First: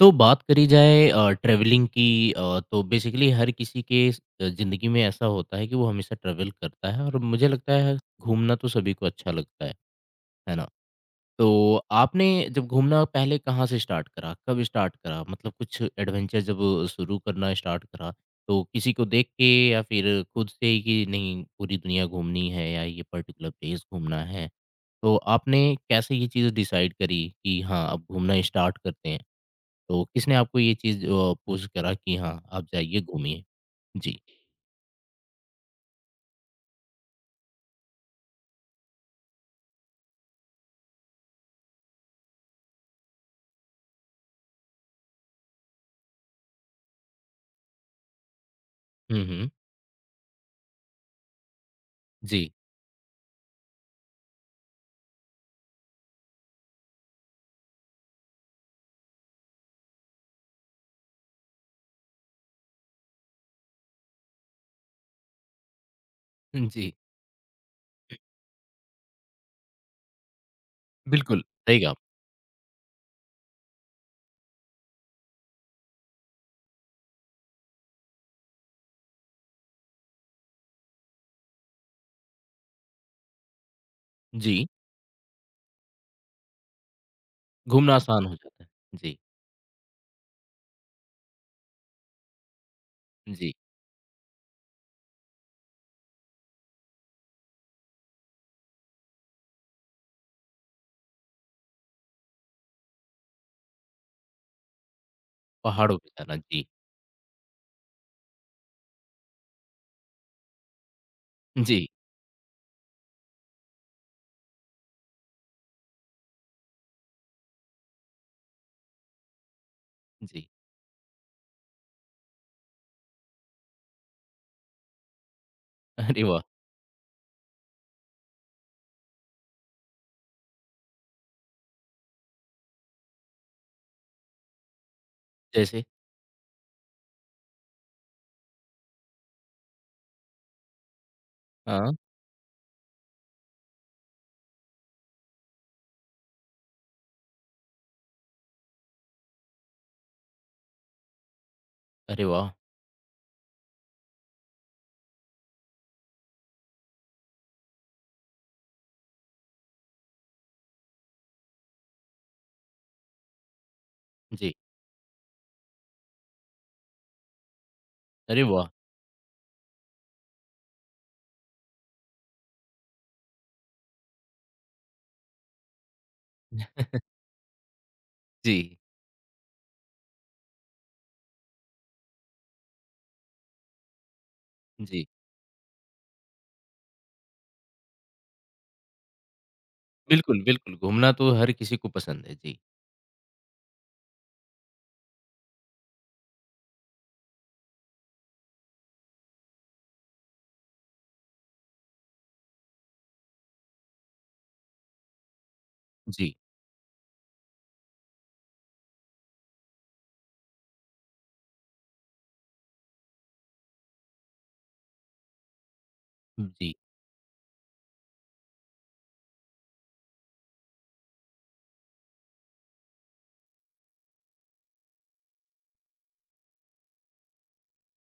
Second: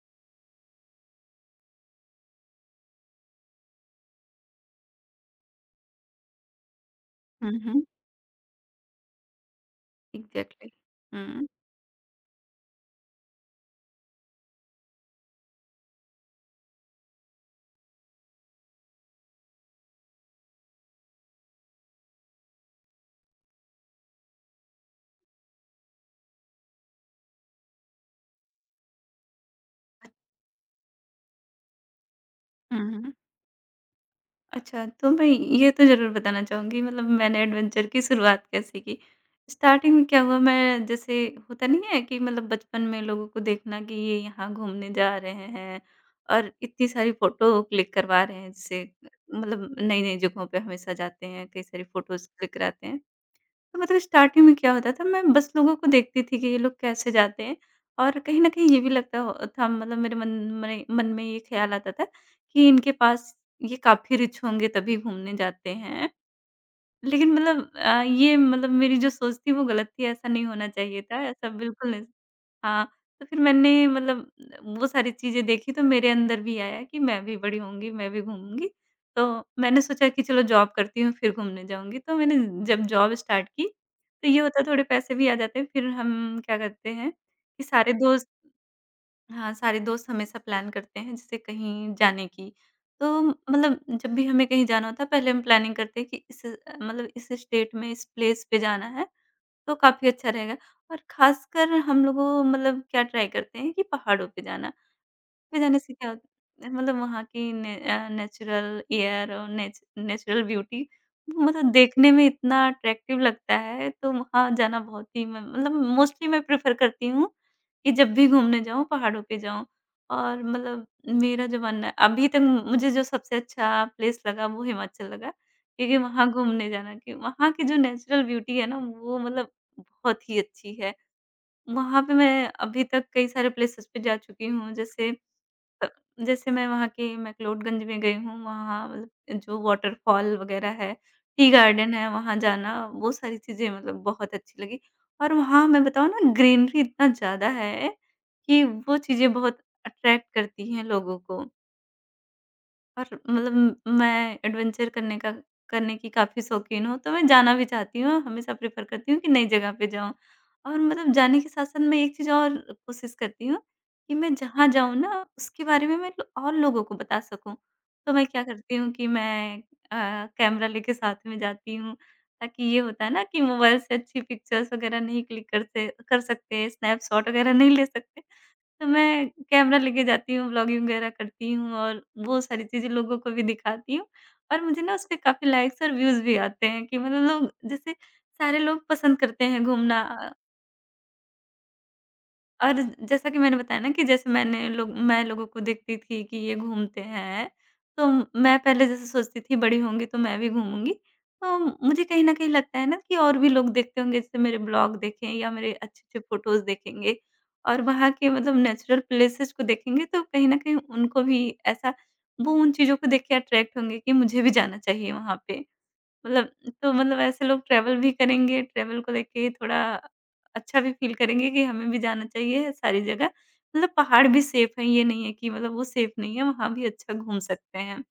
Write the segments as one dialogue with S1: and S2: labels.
S1: तो बात करी जाए ट्रैवलिंग की तो बेसिकली हर किसी के ज़िंदगी में ऐसा होता है कि वो हमेशा ट्रैवल करता है और मुझे
S2: हुँ,
S1: लगता
S2: हुँ।
S1: है घूमना तो सभी को अच्छा लगता है ना?
S2: एग्ज़ैक्टली। हुँ।
S1: तो आपने जब घूमना पहले कहाँ से स्टार्ट करा, कब स्टार्ट करा, मतलब कुछ एडवेंचर जब शुरू करना स्टार्ट करा, तो किसी को देख के या फिर खुद से ही कि नहीं पूरी दुनिया घूमनी है या ये पर्टिकुलर प्लेस घूमना है, तो आपने कैसे ये चीज़ डिसाइड करी कि हाँ अब घूमना स्टार्ट करते हैं? तो
S2: अ
S1: किसने आपको ये चीज़ पुश करा कि हाँ, आप
S2: हुँ,
S1: जाइए
S2: हुँ।
S1: घूमिए? जी।
S2: अच्छा, तो मैं ये तो ज़रूर बताना चाहूँगी, मतलब मैंने एडवेंचर की शुरुआत कैसे की? स्टार्टिंग में क्या हुआ, मैं जैसे होता नहीं है कि मतलब बचपन में लोगों को देखना कि ये यहाँ घूमने जा रहे हैं और इतनी सारी फ़ोटो क्लिक करवा रहे हैं, जिससे
S1: हुँ, हुँ।
S2: मतलब नई-नई जगहों पे हमेशा जाते हैं, कई सारी फ़ोटोज़
S1: जी।
S2: क्लिक कराते हैं। तो मतलब स्टार्टिंग में क्या होता था, मैं बस लोगों को देखती थी कि ये लोग कैसे जाते हैं, और कहीं न कहीं ये भी लगता हो था मतलब मेरे मन में ये ख्याल आता था कि इनके पास, ये काफ़ी रिच होंगे तभी घूमने जाते हैं।
S1: जी,
S2: लेकिन मतलब ये मतलब मेरी जो सोच थी वो गलत थी, ऐसा नहीं होना चाहिए था,
S1: बिल्कुल,
S2: ऐसा
S1: सही
S2: बिल्कुल
S1: कहा।
S2: नहीं। हाँ, तो फिर मैंने मतलब वो सारी चीज़ें देखी तो मेरे अंदर भी आया कि मैं भी बड़ी होऊँगी, मैं भी घूमूँगी। तो मैंने सोचा कि चलो जॉब करती हूँ फिर घूमने जाऊँगी, तो मैंने जब जॉब स्टार्ट की, तो ये होता
S1: जी,
S2: है थोड़े पैसे भी आ जाते हैं, फिर हम क्या करते हैं कि सारे
S1: घूमना आसान
S2: दोस्त,
S1: हो जाता है। जी,
S2: हाँ, सारे दोस्त हमेशा प्लान करते हैं जैसे कहीं जाने की। तो
S1: जी,
S2: मतलब जब भी हमें कहीं जाना होता है पहले हम प्लानिंग करते हैं कि इस, मतलब इस स्टेट में इस प्लेस पे जाना है तो काफ़ी अच्छा रहेगा। और ख़ासकर हम लोगों मतलब क्या ट्राई करते हैं कि पहाड़ों पे जाना। में जाने से
S1: पहाड़ों पे
S2: क्या
S1: जाना। जी,
S2: होता है मतलब वहाँ की ने नेचुरल एयर और नेचुरल ब्यूटी मतलब
S1: जी,
S2: देखने में इतना अट्रैक्टिव लगता है, तो वहाँ जाना बहुत ही मैं मतलब मोस्टली मैं प्रेफ़र करती हूँ कि जब भी घूमने जाऊँ, पहाड़ों पे जाऊँ। और
S1: जी।
S2: मतलब मेरा जो मानना है अभी तक, मुझे जो सबसे अच्छा प्लेस लगा वो हिमाचल लगा, क्योंकि
S1: अरे
S2: वहाँ
S1: वाह!
S2: घूमने जाना, कि वहाँ की जो नेचुरल ब्यूटी है ना वो मतलब बहुत ही अच्छी है। वहाँ पे मैं अभी तक कई सारे प्लेसेस पे जा चुकी हूँ, जैसे
S1: जैसे
S2: अ, जैसे मैं वहाँ के मैक्लोडगंज में गई हूँ, वहाँ मतलब जो वॉटरफॉल वग़ैरह है, टी
S1: हाँ,
S2: गार्डन है, वहाँ जाना, वो सारी चीज़ें मतलब बहुत अच्छी लगी। और वहाँ मैं बताऊँ ना, ग्रीनरी इतना ज़्यादा है, कि वो चीज़ें बहुत अट्रैक्ट करती हैं लोगों को।
S1: अरे वाह!
S2: और मतलब म मैं एडवेंचर करने की काफ़ी शौकीन हूँ, तो मैं जाना भी चाहती हूँ, हमेशा प्रेफ़र करती हूँ कि नई जगह पे जाऊँ। और मतलब जाने के साथ-साथ मैं एक चीज़ और कोशिश करती हूँ कि मैं
S1: जी,
S2: जहाँ जाऊँ ना, उसके बारे में मैं और लोगों को बता सकूँ। तो मैं
S1: अरे
S2: क्या
S1: वाह!
S2: करती हूँ कि मैं कैमरा लेके साथ में जाती हूँ, ताकि ये होता है ना कि मोबाइल से अच्छी पिक्चर्स वगैरह नहीं क्लिक करते कर सकते, स्नैपशॉट वगैरह नहीं ले सकते।
S1: जी,
S2: तो मैं कैमरा लेके जाती हूँ, व्लॉगिंग वगैरह करती हूँ और वो सारी चीज़ें लोगों को भी दिखाती हूँ, और मुझे ना
S1: जी।
S2: उसपे काफ़ी लाइक्स और व्यूज़ भी आते हैं कि मतलब लोग जैसे सारे लोग पसंद करते हैं घूमना।
S1: बिल्कुल, बिल्कुल, घूमना तो हर किसी को पसंद है। जी,
S2: और जैसा कि मैंने बताया ना कि जैसे मैं लोगों को देखती थी कि ये घूमते हैं, तो मैं पहले जैसे सोचती थी बड़ी होंगी तो मैं भी घूमूँगी। तो मुझे कहीं न कहीं लगता है ना कि और भी लोग देखते होंगे, जैसे मेरे ब्लॉग देखें या मेरे अच्छे-अच्छे
S1: जी,
S2: फ़ोटोज़ देखेंगे और वहाँ के मतलब नेचुरल प्लेसेस को देखेंगे, तो कहीं न कहीं उनको भी ऐसा, वो उन चीज़ों को देख के अट्रैक्ट होंगे कि मुझे भी जाना चाहिए वहाँ पे। मतलब
S1: जी।
S2: तो मतलब ऐसे लोग ट्रैवल भी करेंगे, ट्रैवल को लेके थोड़ा अच्छा भी फ़ील करेंगे कि हमें भी जाना चाहिए सारी जगह। मतलब पहाड़ भी सेफ हैं, ये नहीं है कि मतलब वो सेफ नहीं है, वहाँ भी अच्छा घूम सकते हैं।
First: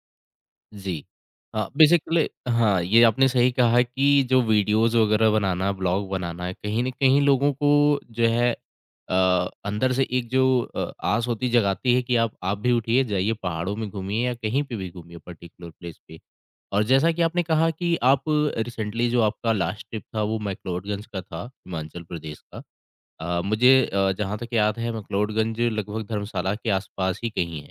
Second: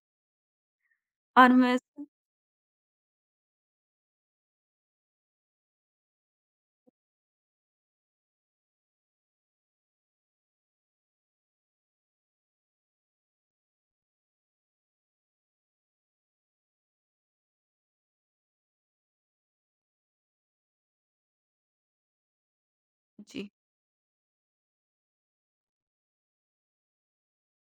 S1: जी।
S2: और मैं,
S1: बेसिकली हाँ, ये आपने सही कहा है कि जो वीडियोज़ वगैरह बनाना, ब्लॉग बनाना है, कहीं न कहीं लोगों को जो है अ, अंदर से एक जो आस होती जगाती है कि आप भी उठिए, जाइए पहाड़ों में घूमिए या कहीं पे भी घूमिए पर्टिकुलर प्लेस पे। और जैसा कि आपने कहा कि आप रिसेंटली जो आपका लास्ट ट्रिप था वो मैक्लोडगंज का था, हिमाचल प्रदेश का।
S2: जी,
S1: मुझे जहाँ तक याद है मैक्लोडगंज लगभग धर्मशाला के आस-पास ही कहीं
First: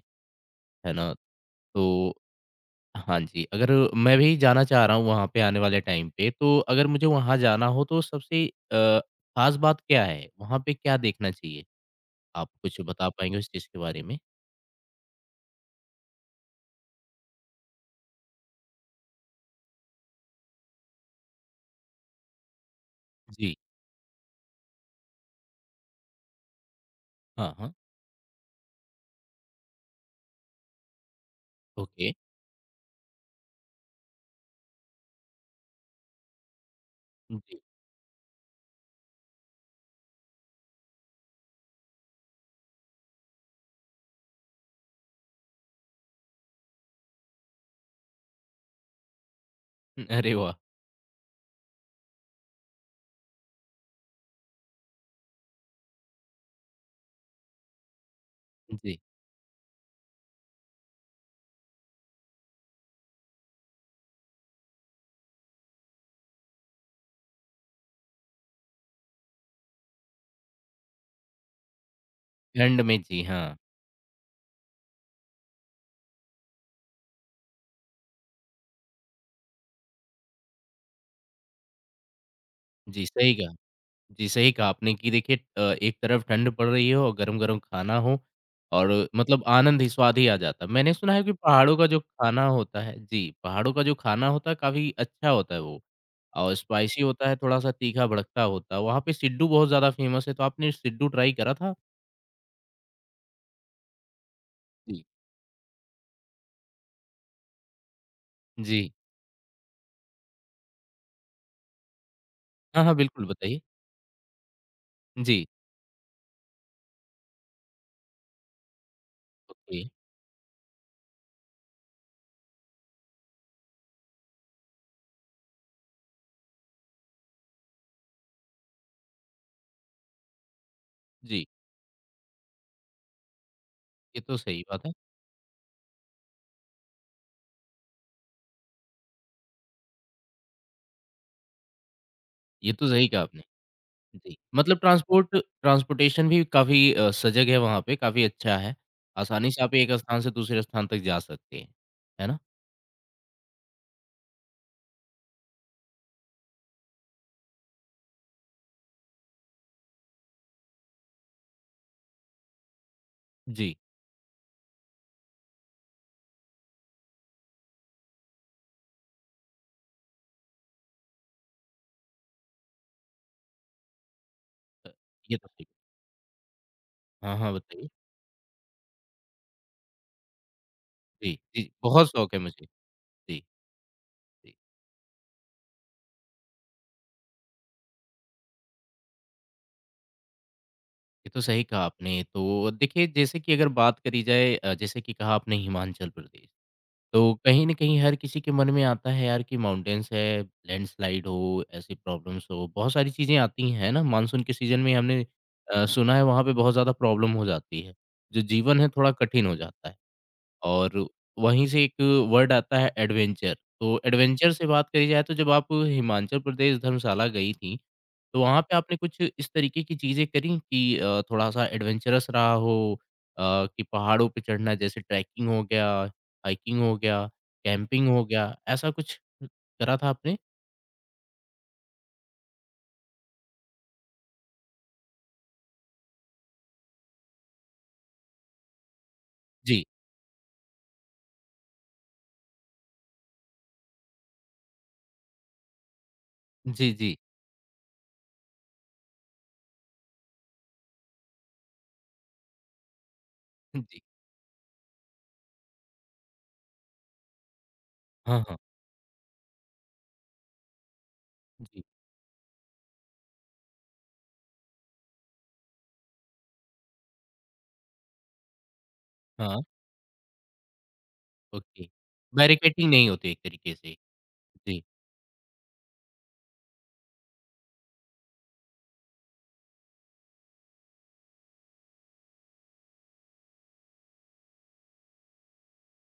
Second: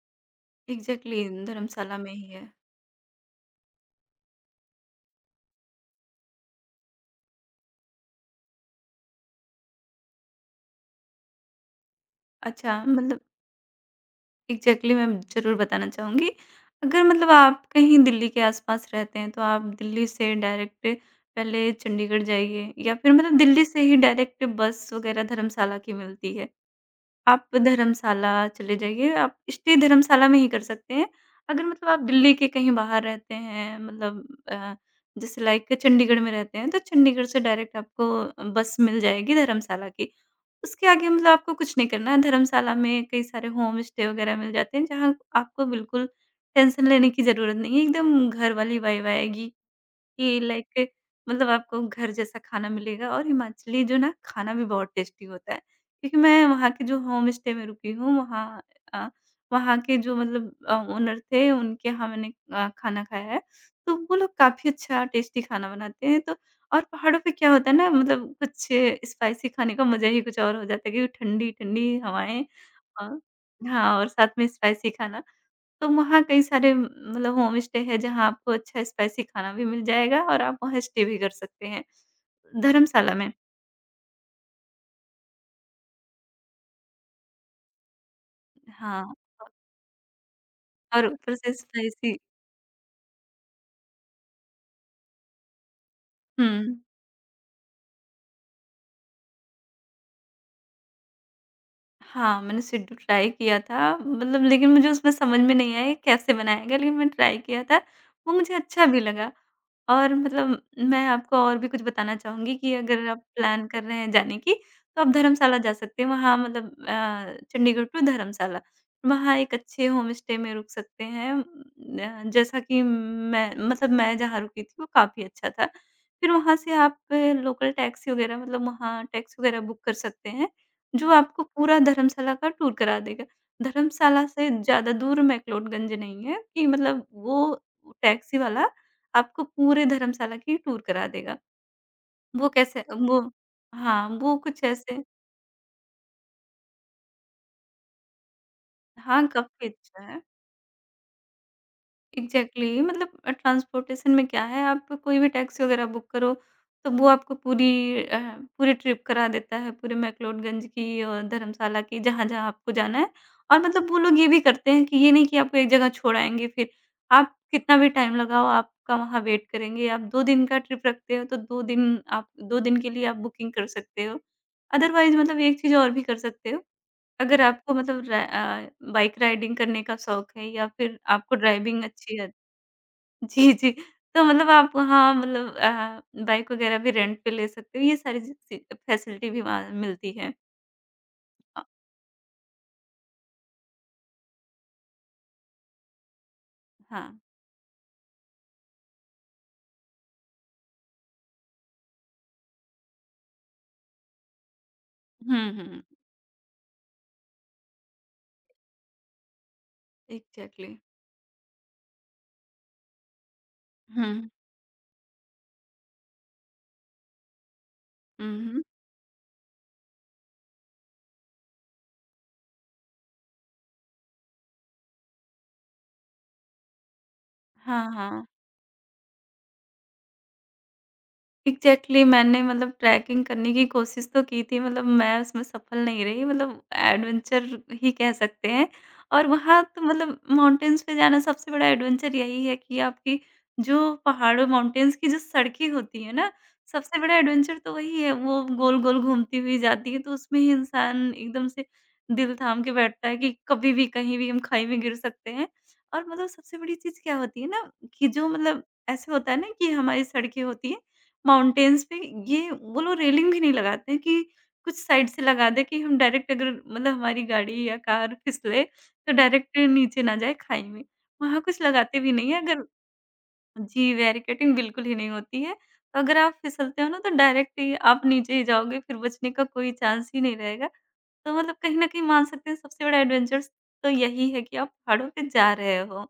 S1: है ना?
S2: एग्ज़ैक्टली धर्मशाला में
S1: तो
S2: ही है।
S1: हाँ जी, अगर मैं भी जाना चाह रहा हूँ वहाँ पे आने वाले टाइम पे, तो अगर मुझे वहाँ जाना हो तो सबसे अ, ख़ास बात क्या है? वहाँ पे क्या देखना चाहिए? आप
S2: अच्छा,
S1: कुछ बता
S2: मतलब
S1: पाएँगे उस चीज़ के बारे में?
S2: एग्ज़ैक्टली मैं ज़रूर बताना चाहूँगी। अगर मतलब आप कहीं दिल्ली के आस-पास रहते हैं, तो आप दिल्ली से डायरेक्ट पहले चंडीगढ़ जाइए, या फिर मतलब
S1: जी।
S2: दिल्ली से ही डायरेक्ट बस वगैरह धर्मशाला की मिलती है। आप
S1: हाँ, हाँ।
S2: धर्मशाला चले जाइए, आप स्टे धर्मशाला में ही कर सकते हैं। अगर मतलब आप
S1: ओके।
S2: दिल्ली के कहीं बाहर रहते हैं, मतलब जैसे लाइक चंडीगढ़ में रहते हैं, तो चंडीगढ़ से
S1: जी।
S2: डायरेक्ट आपको बस मिल जाएगी धर्मशाला की। उसके आगे मतलब आपको कुछ नहीं करना है, धर्मशाला में कई सारे होम स्टे वगैरह मिल जाते हैं, जहाँ आपको बिल्कुल टेंशन लेने की ज़रूरत नहीं है, एकदम घर वाली वाइब आएगी।
S1: अरे
S2: कि
S1: वाह!
S2: लाइक मतलब आपको घर जैसा खाना मिलेगा, और हिमाचली जो ना खाना भी बहुत टेस्टी होता है। क्योंकि मैं वहाँ के जो होम स्टे में रुकी हूँ वहाँ,
S1: जी।
S2: अ, वहाँ के जो मतलब ओनर थे उनके यहाँ मैंने खाना खाया है। तो वो लोग काफ़ी अच्छा टेस्टी खाना बनाते हैं। तो और पहाड़ों पे क्या होता है ना मतलब कुछ स्पाइसी खाने का मज़ा ही कुछ और हो जाता है, क्योंकि ठंडी-ठंडी हवाएँ,
S1: ठंड में
S2: अ,
S1: जी, हाँ।
S2: हाँ और साथ में स्पाइसी खाना। तो वहाँ कई सारे मतलब होम स्टे है, जहाँ आपको अच्छा स्पाइसी खाना भी मिल जाएगा और आप वहाँ स्टे भी कर सकते हैं।
S1: जी,
S2: धर्मशाला में
S1: सही कहा। जी, सही कहा आपने कि देखिए एक तरफ ठंड पड़ रही हो और गरम-गरम खाना हो और
S2: हाँ,
S1: मतलब आनंद ही, स्वाद ही आ जाता है। मैंने
S2: और
S1: सुना है कि
S2: ऊपर से
S1: पहाड़ों का जो
S2: स्पाइसी।
S1: खाना होता है जी, पहाड़ों का जो खाना होता है काफ़ी अच्छा होता है वो
S2: हुँ।
S1: और स्पाइसी होता है, थोड़ा-सा तीखा भड़कता होता है। वहाँ पे सिड्डू बहुत ज़्यादा फ़ेमस है, तो आपने सिड्डू ट्राई करा था?
S2: हाँ, मैंने सिड्डू ट्राई किया था, मतलब लेकिन मुझे
S1: जी।
S2: उसमें समझ में नहीं आया कैसे बनाया गया, लेकिन मैंने ट्राई किया था, वो मुझे अच्छा
S1: जी।
S2: भी लगा। और मतलब मैं आपको और भी कुछ बताना चाहूँगी कि
S1: हाँ, हाँ,
S2: अगर आप
S1: बिल्कुल बताइए।
S2: प्लान कर रहे हैं जाने की, तो आप
S1: जी,
S2: धर्मशाला जा सकते हैं। वहाँ मतलब चंडीगढ़ टू धर्मशाला, वहाँ एक
S1: ओके।
S2: अच्छे होम स्टे में रुक सकते हैं। जैसा कि मैं मतलब मैं जहाँ रुकी थी वो काफ़ी अच्छा था। फिर वहाँ से आप लोकल टैक्सी वग़ैरह, मतलब वहाँ टैक्सी वग़ैरह बुक कर सकते हैं, जो आपको
S1: जी,
S2: पूरा धर्मशाला का टूर करा देगा।
S1: ये
S2: धर्मशाला
S1: तो
S2: से
S1: सही बात है।
S2: ज़्यादा दूर मैक्लोडगंज नहीं है कि मतलब वो टैक्सी वाला आपको पूरे धर्मशाला की टूर करा देगा। वो
S1: ये
S2: कैसे
S1: तो सही
S2: वो,
S1: कहा आपने।
S2: हाँ,
S1: जी,
S2: वो कुछ
S1: मतलब
S2: ऐसे,
S1: ट्रांसपोर्ट ट्रांसपोर्टेशन भी काफ़ी सजग है वहाँ पे, काफ़ी अच्छा है।
S2: हाँ,
S1: आसानी से
S2: काफ़ी
S1: आप एक
S2: अच्छा है।
S1: स्थान से दूसरे स्थान तक जा सकते हैं, है ना?
S2: Exactly exactly. मतलब ट्रांसपोर्टेशन में क्या है, आप कोई भी टैक्सी वगैरह बुक करो तो वो आपको पूरी पूरी ट्रिप करा देता है, पूरे मैक्लोडगंज की और धर्मशाला की, जहाँ जहाँ आपको जाना है। और
S1: जी,
S2: मतलब वो लोग ये भी करते हैं कि ये नहीं कि आपको एक जगह छोड़ाएंगे, फिर आप कितना भी टाइम लगाओ आपका वहाँ वेट करेंगे। आप दो दिन का ट्रिप रखते हो तो दो दिन, आप दो दिन के लिए आप बुकिंग कर सकते हो।
S1: अ,
S2: अदरवाइज
S1: ये
S2: मतलब
S1: तो
S2: एक
S1: सही
S2: चीज़ और भी कर सकते हो,
S1: हाँ,
S2: अगर
S1: हाँ,
S2: आपको
S1: बताइए।
S2: मतलब बाइक राइडिंग करने का शौक है या फिर
S1: जी,
S2: आपको
S1: जी,
S2: ड्राइविंग
S1: बहुत
S2: अच्छी,
S1: शौक है मुझे। जी,
S2: जी, जी। तो मतलब
S1: जी,
S2: आप, हाँ, मतलब बाइक वग़ैरह भी रेंट पे ले सकते हो, ये सारी ची ची फैसिलिटी भी वहाँ मिलती है।
S1: ये तो
S2: अ,
S1: सही कहा आपने। तो देखिए, जैसे कि अगर बात करी जाए जैसे कि कहा आपने हिमाचल प्रदेश,
S2: हाँ।
S1: तो कहीं न कहीं हर किसी के मन में आता है यार कि माउंटेन्स है, लैंडस्लाइड हो, ऐसी प्रॉब्लम्स हो, बहुत सारी चीज़ें आती हैं, है ना? मानसून के सीज़न में हमने
S2: हुँ, हुँ।
S1: सुना है वहाँ पे बहुत ज़्यादा प्रॉब्लम हो जाती है। जो जीवन है थोड़ा कठिन हो जाता है।
S2: एग्ज़ैक्टली।
S1: और वहीं से एक वर्ड आता है एडवेंचर। तो
S2: हुँ।
S1: एडवेंचर से बात करी जाए तो जब आप हिमाचल प्रदेश धर्मशाला गई थीं,
S2: हुँ,
S1: तो वहाँ
S2: हुँ।
S1: पे आपने कुछ इस तरीके की चीज़ें करी कि थोड़ा-सा एडवेंचरस रहा हो, कि पहाड़ों पे चढ़ना जैसे ट्रैकिंग हो गया, हाइकिंग हो गया,
S2: हाँ,
S1: कैंपिंग हो
S2: हाँ।
S1: गया, ऐसा कुछ करा था आपने?
S2: एग्ज़ैक्टली मैंने मतलब ट्रैकिंग करने की कोशिश तो की थी, मतलब मैं उसमें सफल नहीं रही, मतलब एडवेंचर ही कह सकते हैं। और वहाँ तो
S1: जी।
S2: मतलब माउंटेन्स पे जाना सबसे बड़ा एडवेंचर यही है कि आपकी जो पहाड़ों माउंटेन्स की जो सड़कें होती है ना,
S1: जी,
S2: सबसे बड़ा
S1: जी।
S2: एडवेंचर तो वही है, वो गोल-गोल घूमती हुई जाती है, तो उसमें ही इंसान एकदम से दिल थाम के बैठता है कि कभी भी,
S1: जी।
S2: कहीं भी हम खाई में गिर सकते हैं। और मतलब सबसे बड़ी चीज़ क्या होती है ना कि जो
S1: हाँ, हाँ।
S2: मतलब ऐसे होता है ना कि हमारी सड़कें होती हैं
S1: जी।
S2: माउंटेन्स पे, ये वो लोग रेलिंग भी नहीं लगाते हैं कि कुछ साइड से लगा दें कि हम डायरेक्ट, अगर मतलब हमारी गाड़ी या कार फिसले तो
S1: हाँ,
S2: डायरेक्ट नीचे ना जाए खाई में। वहाँ कुछ
S1: ओके।
S2: लगाते भी नहीं हैं अगर,
S1: बैरिकेडिंग नहीं होती एक तरीके
S2: जी,
S1: से।
S2: बैरिकेडिंग
S1: जी।
S2: बिल्कुल ही नहीं होती है। तो अगर आप फिसलते हो ना तो डायरेक्ट ही आप नीचे ही जाओगे, फिर बचने का कोई चांस ही नहीं रहेगा। तो मतलब कहीं न कहीं मान सकते हैं सबसे बड़ा एडवेंचर्स तो यही है कि आप पहाड़ों पे जा रहे हो।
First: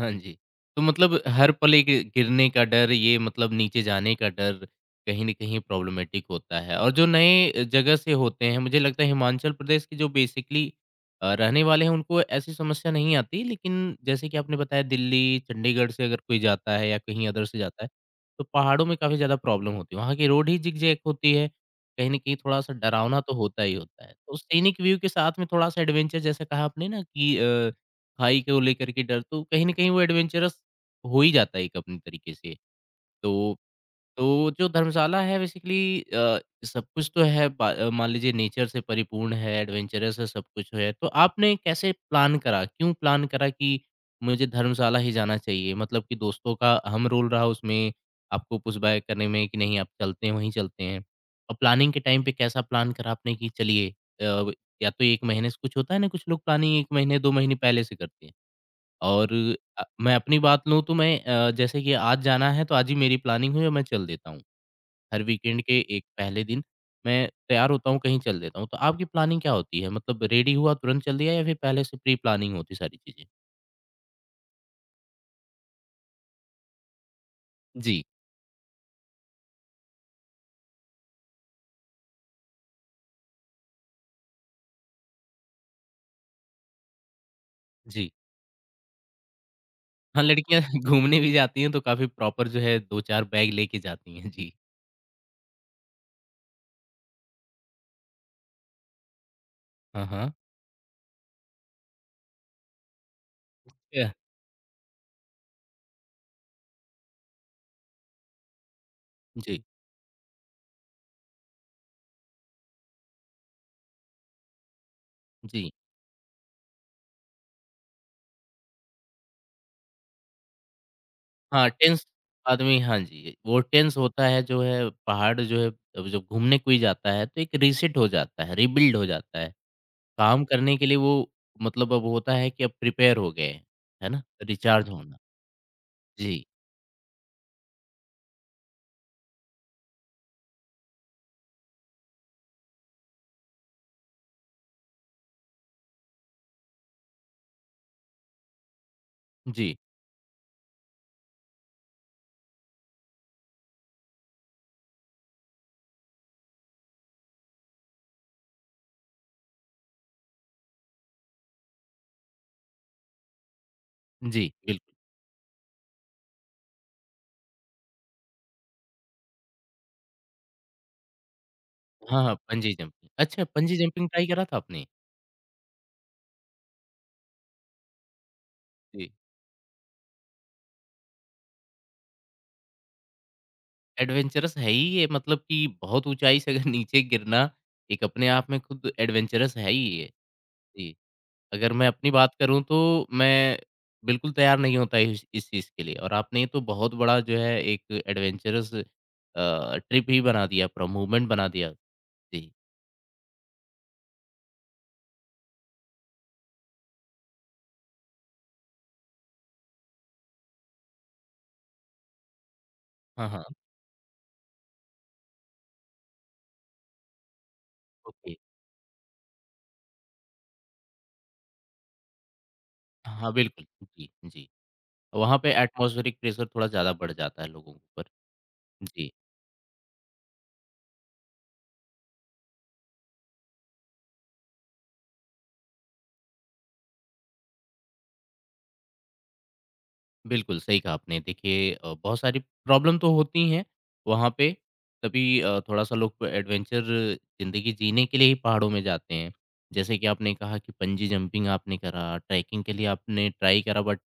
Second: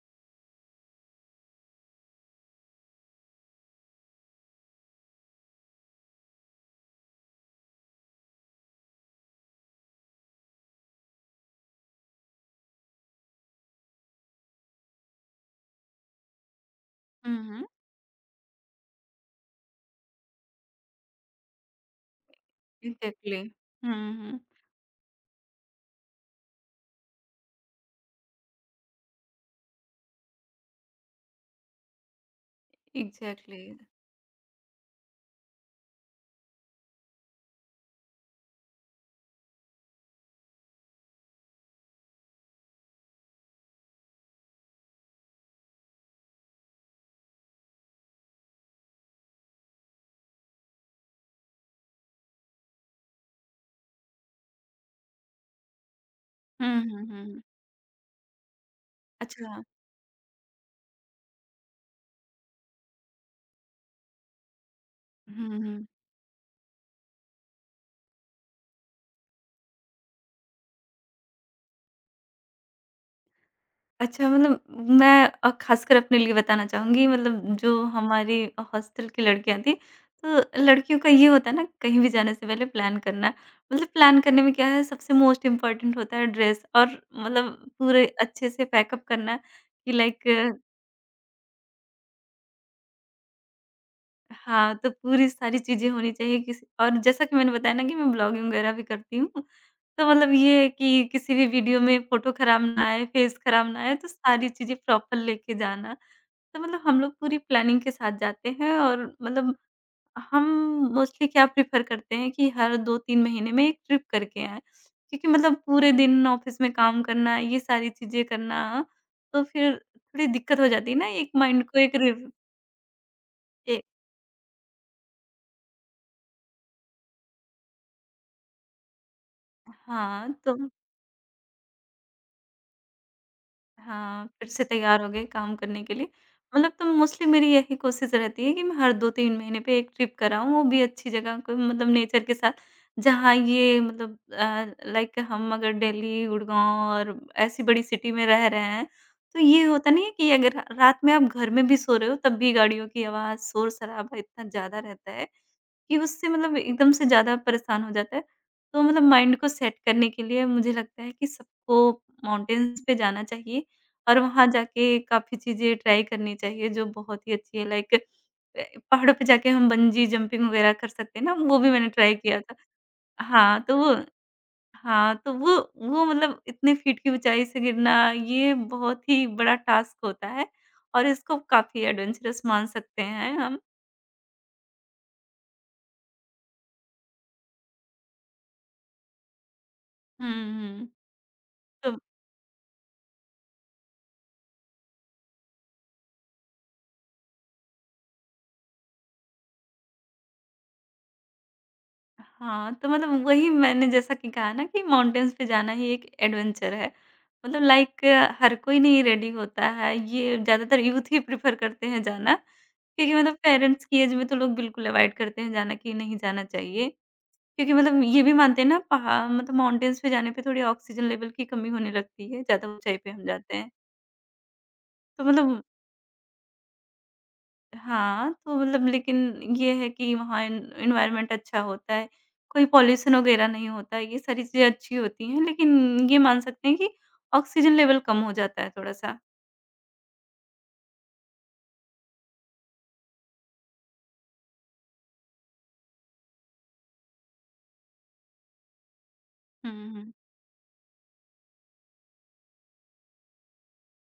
S1: हाँ जी। तो मतलब हर पल एक गिरने का डर, ये मतलब नीचे जाने का डर कहीं न कहीं प्रॉब्लमैटिक होता है और जो नए जगह से होते हैं, मुझे लगता है हिमाचल प्रदेश के जो बेसिकली रहने वाले हैं, उनको ऐसी समस्या नहीं आती। लेकिन जैसे कि आपने बताया दिल्ली, चंडीगढ़ से अगर कोई जाता है या कहीं
S2: हुँ,
S1: अदर से
S2: हुँ।
S1: जाता है, तो पहाड़ों में काफ़ी ज़्यादा प्रॉब्लम होती है। वहाँ की रोड ही ज़िगज़ैग होती है, कहीं न कहीं थोड़ा-सा डरावना तो
S2: एग्ज़ैक्टली।
S1: होता ही
S2: हुँ,
S1: होता है। तो
S2: हुँ।
S1: सीनिक व्यू के साथ में थोड़ा-सा एडवेंचर जैसे कहा आपने ना कि अ खाई को लेकर के डर, तो कहीं न कहीं वो एडवेंचरस हो ही जाता है एक अपने तरीके से। तो
S2: एग्ज़ैक्टली।
S1: तो जो धर्मशाला है बेसिकली सब कुछ तो है बा मान लीजिए नेचर से परिपूर्ण है, एडवेंचरस है, सब कुछ है। तो आपने कैसे प्लान करा? क्यों प्लान करा कि मुझे धर्मशाला ही जाना चाहिए? मतलब कि दोस्तों का अहम रोल रहा उसमें आपको पुशबैक करने में कि नहीं आप चलते हैं, वहीं चलते हैं? और प्लानिंग के टाइम पे कैसा प्लान करा आपने कि चलिए अ, या तो 1 महीने से कुछ होता है ना, कुछ लोग प्लानिंग
S2: हुँ,
S1: 1
S2: हुँ,
S1: महीने, 2
S2: हुँ।
S1: महीने पहले से करते हैं। और
S2: अच्छा,
S1: मैं अपनी बात लूँ तो मैं जैसे कि आज जाना है तो आज ही मेरी प्लानिंग हुई और मैं चल देता हूँ। हर
S2: हुँ,
S1: वीकेंड के
S2: हुँ।
S1: एक पहले दिन मैं तैयार होता हूँ, कहीं चल देता हूँ। तो आपकी प्लानिंग क्या होती है? मतलब रेडी हुआ तुरंत चल दिया या फिर पहले से प्री प्लानिंग होती सारी चीज़ें?
S2: अच्छा मतलब मैं ख़ासकर अपने लिए बताना चाहूँगी, मतलब जो
S1: जी,
S2: हमारी हॉस्टल की लड़कियाँ थीं, तो लड़कियों का ये होता है ना कहीं भी जाने से पहले प्लान करना। मतलब प्लान करने में क्या है, सबसे मोस्ट इम्पोर्टेंट होता है ड्रेस और मतलब पूरे
S1: जी।
S2: अच्छे से पैकअप करना, कि
S1: हाँ,
S2: लाइक,
S1: लड़कियाँ घूमने भी जाती हैं तो काफ़ी प्रॉपर जो है 2-4 बैग लेके जाती हैं। जी।
S2: हाँ, तो पूरी सारी चीज़ें होनी चाहिए किसी और, जैसा कि मैंने बताया ना कि मैं ब्लॉगिंग वग़ैरह भी करती हूँ,
S1: हाँ,
S2: तो मतलब
S1: हाँ।
S2: ये है कि किसी भी वीडियो में फ़ोटो ख़राब ना आए, फ़ेस ख़राब ना आए, तो
S1: क्या?
S2: सारी चीज़ें प्रॉपर लेके जाना। तो मतलब हम लोग पूरी प्लानिंग के साथ जाते हैं और मतलब
S1: जी,
S2: हम मोस्टली क्या प्रेफ़र करते हैं कि हर 2-3 महीने में एक ट्रिप करके आएँ। क्योंकि मतलब
S1: जी।
S2: पूरे दिन ऑफ़िस में काम करना, ये सारी चीज़ें करना, तो फिर थोड़ी दिक्कत हो जाती है ना, एक माइंड
S1: हाँ,
S2: को एक
S1: टेंस
S2: रिव
S1: आदमी हाँ जी, वो
S2: ए
S1: टेंस होता है जो है पहाड़ जो है अब जब घूमने कोई जाता है तो एक रीसेट हो जाता है, रिबिल्ड हो जाता है।
S2: हाँ,
S1: काम
S2: तो
S1: करने के लिए वो मतलब अब होता है कि अब प्रिपेयर हो गए हैं, है ना?
S2: हाँ, फिर से
S1: रिचार्ज
S2: तैयार हो
S1: होना।
S2: गए काम करने के लिए।
S1: जी,
S2: मतलब तो मोस्टली मेरी यही कोशिश रहती है कि मैं हर 2-3 महीने पे एक ट्रिप कराऊँ, वो भी अच्छी जगह को, मतलब नेचर के साथ। जहाँ ये मतलब लाइक हम अगर दिल्ली, गुड़गाँव और ऐसी बड़ी सिटी में रह रहे हैं, तो ये
S1: जी,
S2: होता नहीं है कि अगर रात में आप घर में भी सो रहे हो, तब भी गाड़ियों की आवाज़, शोर-शराबा इतना ज़्यादा रहता है कि उससे मतलब एकदम से ज़्यादा परेशान हो जाता है। तो मतलब माइंड को सेट करने के लिए मुझे लगता है कि सबको माउंटेन्स पे जाना चाहिए और
S1: जी,
S2: वहाँ
S1: बिल्कुल।
S2: जाके काफ़ी चीज़ें ट्राई करनी चाहिए जो बहुत ही अच्छी है, लाइक अ, पहाड़ों पे जाके हम बंजी जंपिंग वगैरह कर सकते हैं ना, वो भी मैंने ट्राई
S1: हाँ, हाँ,
S2: किया था।
S1: Bungee jumping. अच्छा
S2: हाँ,
S1: बंजी
S2: तो वो,
S1: जंपिंग ट्राई करा था आपने?
S2: हाँ, तो वो मतलब इतने फीट की ऊँचाई से गिरना ये बहुत
S1: जी,
S2: ही बड़ा टास्क होता है, और इसको काफ़ी एडवेंचरस मान सकते हैं हम।
S1: एडवेंचरस है ही ये मतलब कि बहुत ऊँचाई से अगर नीचे गिरना, एक अपने आप में खुद एडवेंचरस है ही ये।
S2: हुँ, हुँ।
S1: जी। अगर मैं
S2: तो
S1: अपनी बात करूँ तो मैं बिल्कुल तैयार नहीं होता इस चीज़ के लिए और आपने ये तो बहुत बड़ा जो है एक एडवेंचरस ट्रिप ही बना दिया पूरा मूवमेंट बना दिया। जी।
S2: हाँ, तो मतलब वही मैंने जैसा कि कहा ना कि माउंटेन्स पे जाना ही एक एडवेंचर है। मतलब लाइक हर कोई नहीं रेडी होता है, ये ज़्यादातर यूथ ही प्रेफ़र करते हैं जाना। क्योंकि
S1: हाँ,
S2: मतलब
S1: हाँ।
S2: पेरेंट्स की एज में तो लोग बिल्कुल अवॉइड करते हैं जाना कि नहीं जाना चाहिए। क्योंकि मतलब ये
S1: ओके।
S2: भी मानते हैं ना, पहा मतलब माउंटेन्स पे जाने पे थोड़ी ऑक्सीजन लेवल की कमी होने लगती है, ज़्यादा ऊँचाई पे हम
S1: हाँ,
S2: जाते
S1: बिल्कुल।
S2: हैं।
S1: जी, जी।
S2: तो
S1: वहाँ पे
S2: मतलब,
S1: एटमॉस्फेरिक प्रेशर थोड़ा ज़्यादा बढ़ जाता है लोगों के ऊपर।
S2: हाँ, तो मतलब
S1: जी।
S2: लेकिन ये है कि वहाँ एन एनवायरनमेंट अच्छा होता है, कोई पॉल्यूशन वगैरह नहीं होता है, ये सारी चीज़ें अच्छी होती हैं। लेकिन ये मान सकते हैं कि ऑक्सीजन लेवल कम हो जाता है थोड़ा-सा।
S1: बिल्कुल, सही कहा आपने। देखिए बहुत सारी प्रॉब्लम तो होती हैं वहाँ पे, तभी थोड़ा-सा लोग एडवेंचर ज़िंदगी जीने के लिए ही पहाड़ों में जाते हैं।
S2: हुँ,
S1: जैसे कि
S2: हुँ,
S1: आपने कहा कि बंजी जंपिंग आपने करा, ट्रैकिंग के लिए आपने ट्राई करा बट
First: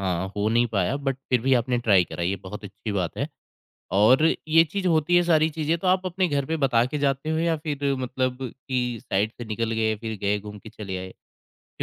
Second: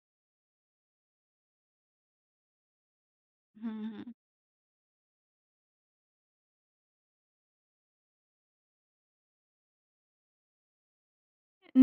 S1: हाँ, हो नहीं पाया बट फिर भी आपने ट्राई करा, ये बहुत अच्छी बात है।
S2: हुँ, हुँ।
S1: और ये चीज़ होती है सारी चीज़ें, तो आप अपने घर पे बता के जाते हो या फिर मतलब कि साइड से निकल गए, फिर गए घूम के चले आए?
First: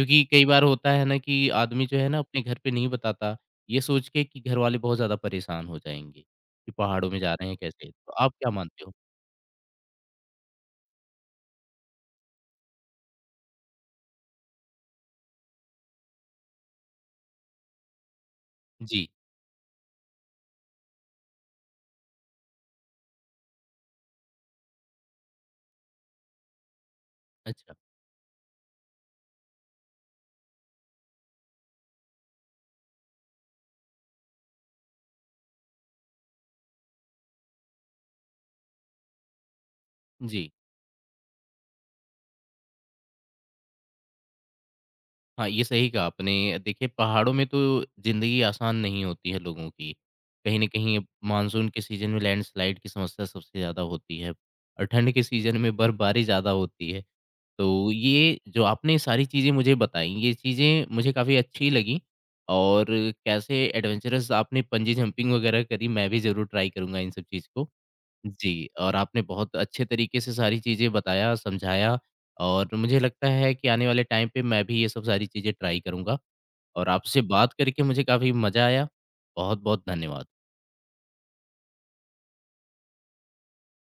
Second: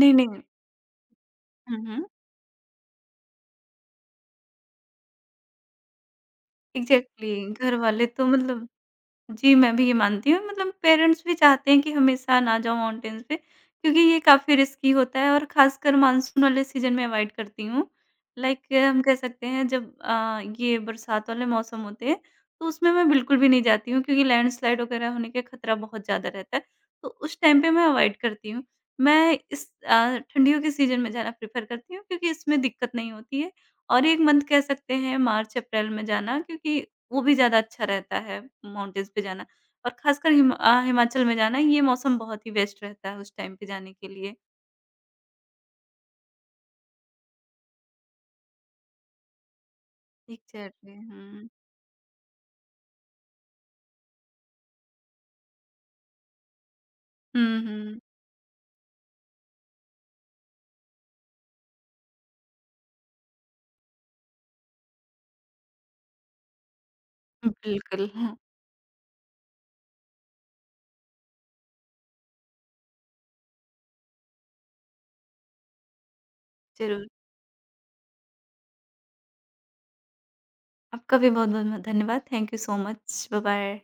S2: नहीं, नहीं।
S1: कई बार होता है ना कि
S2: हुँ,
S1: आदमी जो
S2: हुँ।
S1: है ना अपने घर पे नहीं बताता, ये सोच के कि घर वाले बहुत ज़्यादा परेशान हो जाएँगे, कि पहाड़ों में
S2: एग्ज़ैक्टली,
S1: जा रहे हैं
S2: घर
S1: कैसे?
S2: वाले
S1: तो
S2: तो
S1: आप क्या
S2: मतलब,
S1: मानते हो?
S2: जी, मैं भी ये मानती हूँ, मतलब पेरेंट्स भी चाहते हैं कि हमेशा ना जाऊँ माउंटेन्स पे, क्योंकि ये काफ़ी रिस्की होता है, और ख़ासकर मानसून वाले सीज़न में अवॉइड करती हूँ। लाइक हम
S1: जी,
S2: कह सकते हैं जब ये बरसात वाले मौसम होते हैं, तो उसमें मैं बिल्कुल भी नहीं जाती हूँ, क्योंकि लैंडस्लाइड वगैरह होने का खतरा बहुत ज़्यादा रहता है, तो उस टाइम पे
S1: अच्छा,
S2: मैं अवॉइड करती हूँ। मैं इस ठंडियों के सीज़न में जाना प्रेफ़र करती हूँ क्योंकि इसमें दिक्कत नहीं होती है, और 1 मंथ कह सकते हैं मार्च अप्रैल में जाना, क्योंकि वो भी ज़्यादा अच्छा रहता है माउंटेन्स पे जाना, और ख़ासकर
S1: जी।
S2: हिमाचल में जाना, ये मौसम बहुत ही बेस्ट रहता है उस टाइम पे जाने के लिए।
S1: हाँ, ये सही कहा आपने। देखिए पहाड़ों में तो ज़िंदगी आसान नहीं होती है लोगों की। कहीं न
S2: एग्ज़ैक्टली।
S1: कहीं
S2: हुँ।
S1: मानसून के सीज़न में लैंडस्लाइड की समस्या सबसे ज़्यादा होती है और ठंड के सीज़न में बर्फबारी ज़्यादा होती है।
S2: हुँ,
S1: तो
S2: हुँ।
S1: ये जो आपने सारी चीज़ें मुझे बताई, ये चीज़ें मुझे काफ़ी अच्छी लगी और कैसे एडवेंचरस आपने पंजी जंपिंग वगैरह करी, मैं भी ज़रूर ट्राई करूँगा इन सब चीज़ को।
S2: बिल्कुल, हाँ,
S1: जी, और आपने बहुत अच्छे तरीके से सारी चीज़ें बताया, समझाया और मुझे लगता है कि आने वाले टाइम पे मैं भी ये सब सारी चीज़ें ट्राई करूँगा और
S2: ज़रूर।
S1: आपसे बात करके मुझे काफ़ी मज़ा आया। बहुत-बहुत धन्यवाद।
S2: आपका भी बहुत-बहुत म धन्यवाद। Thank you so much. Bye-bye.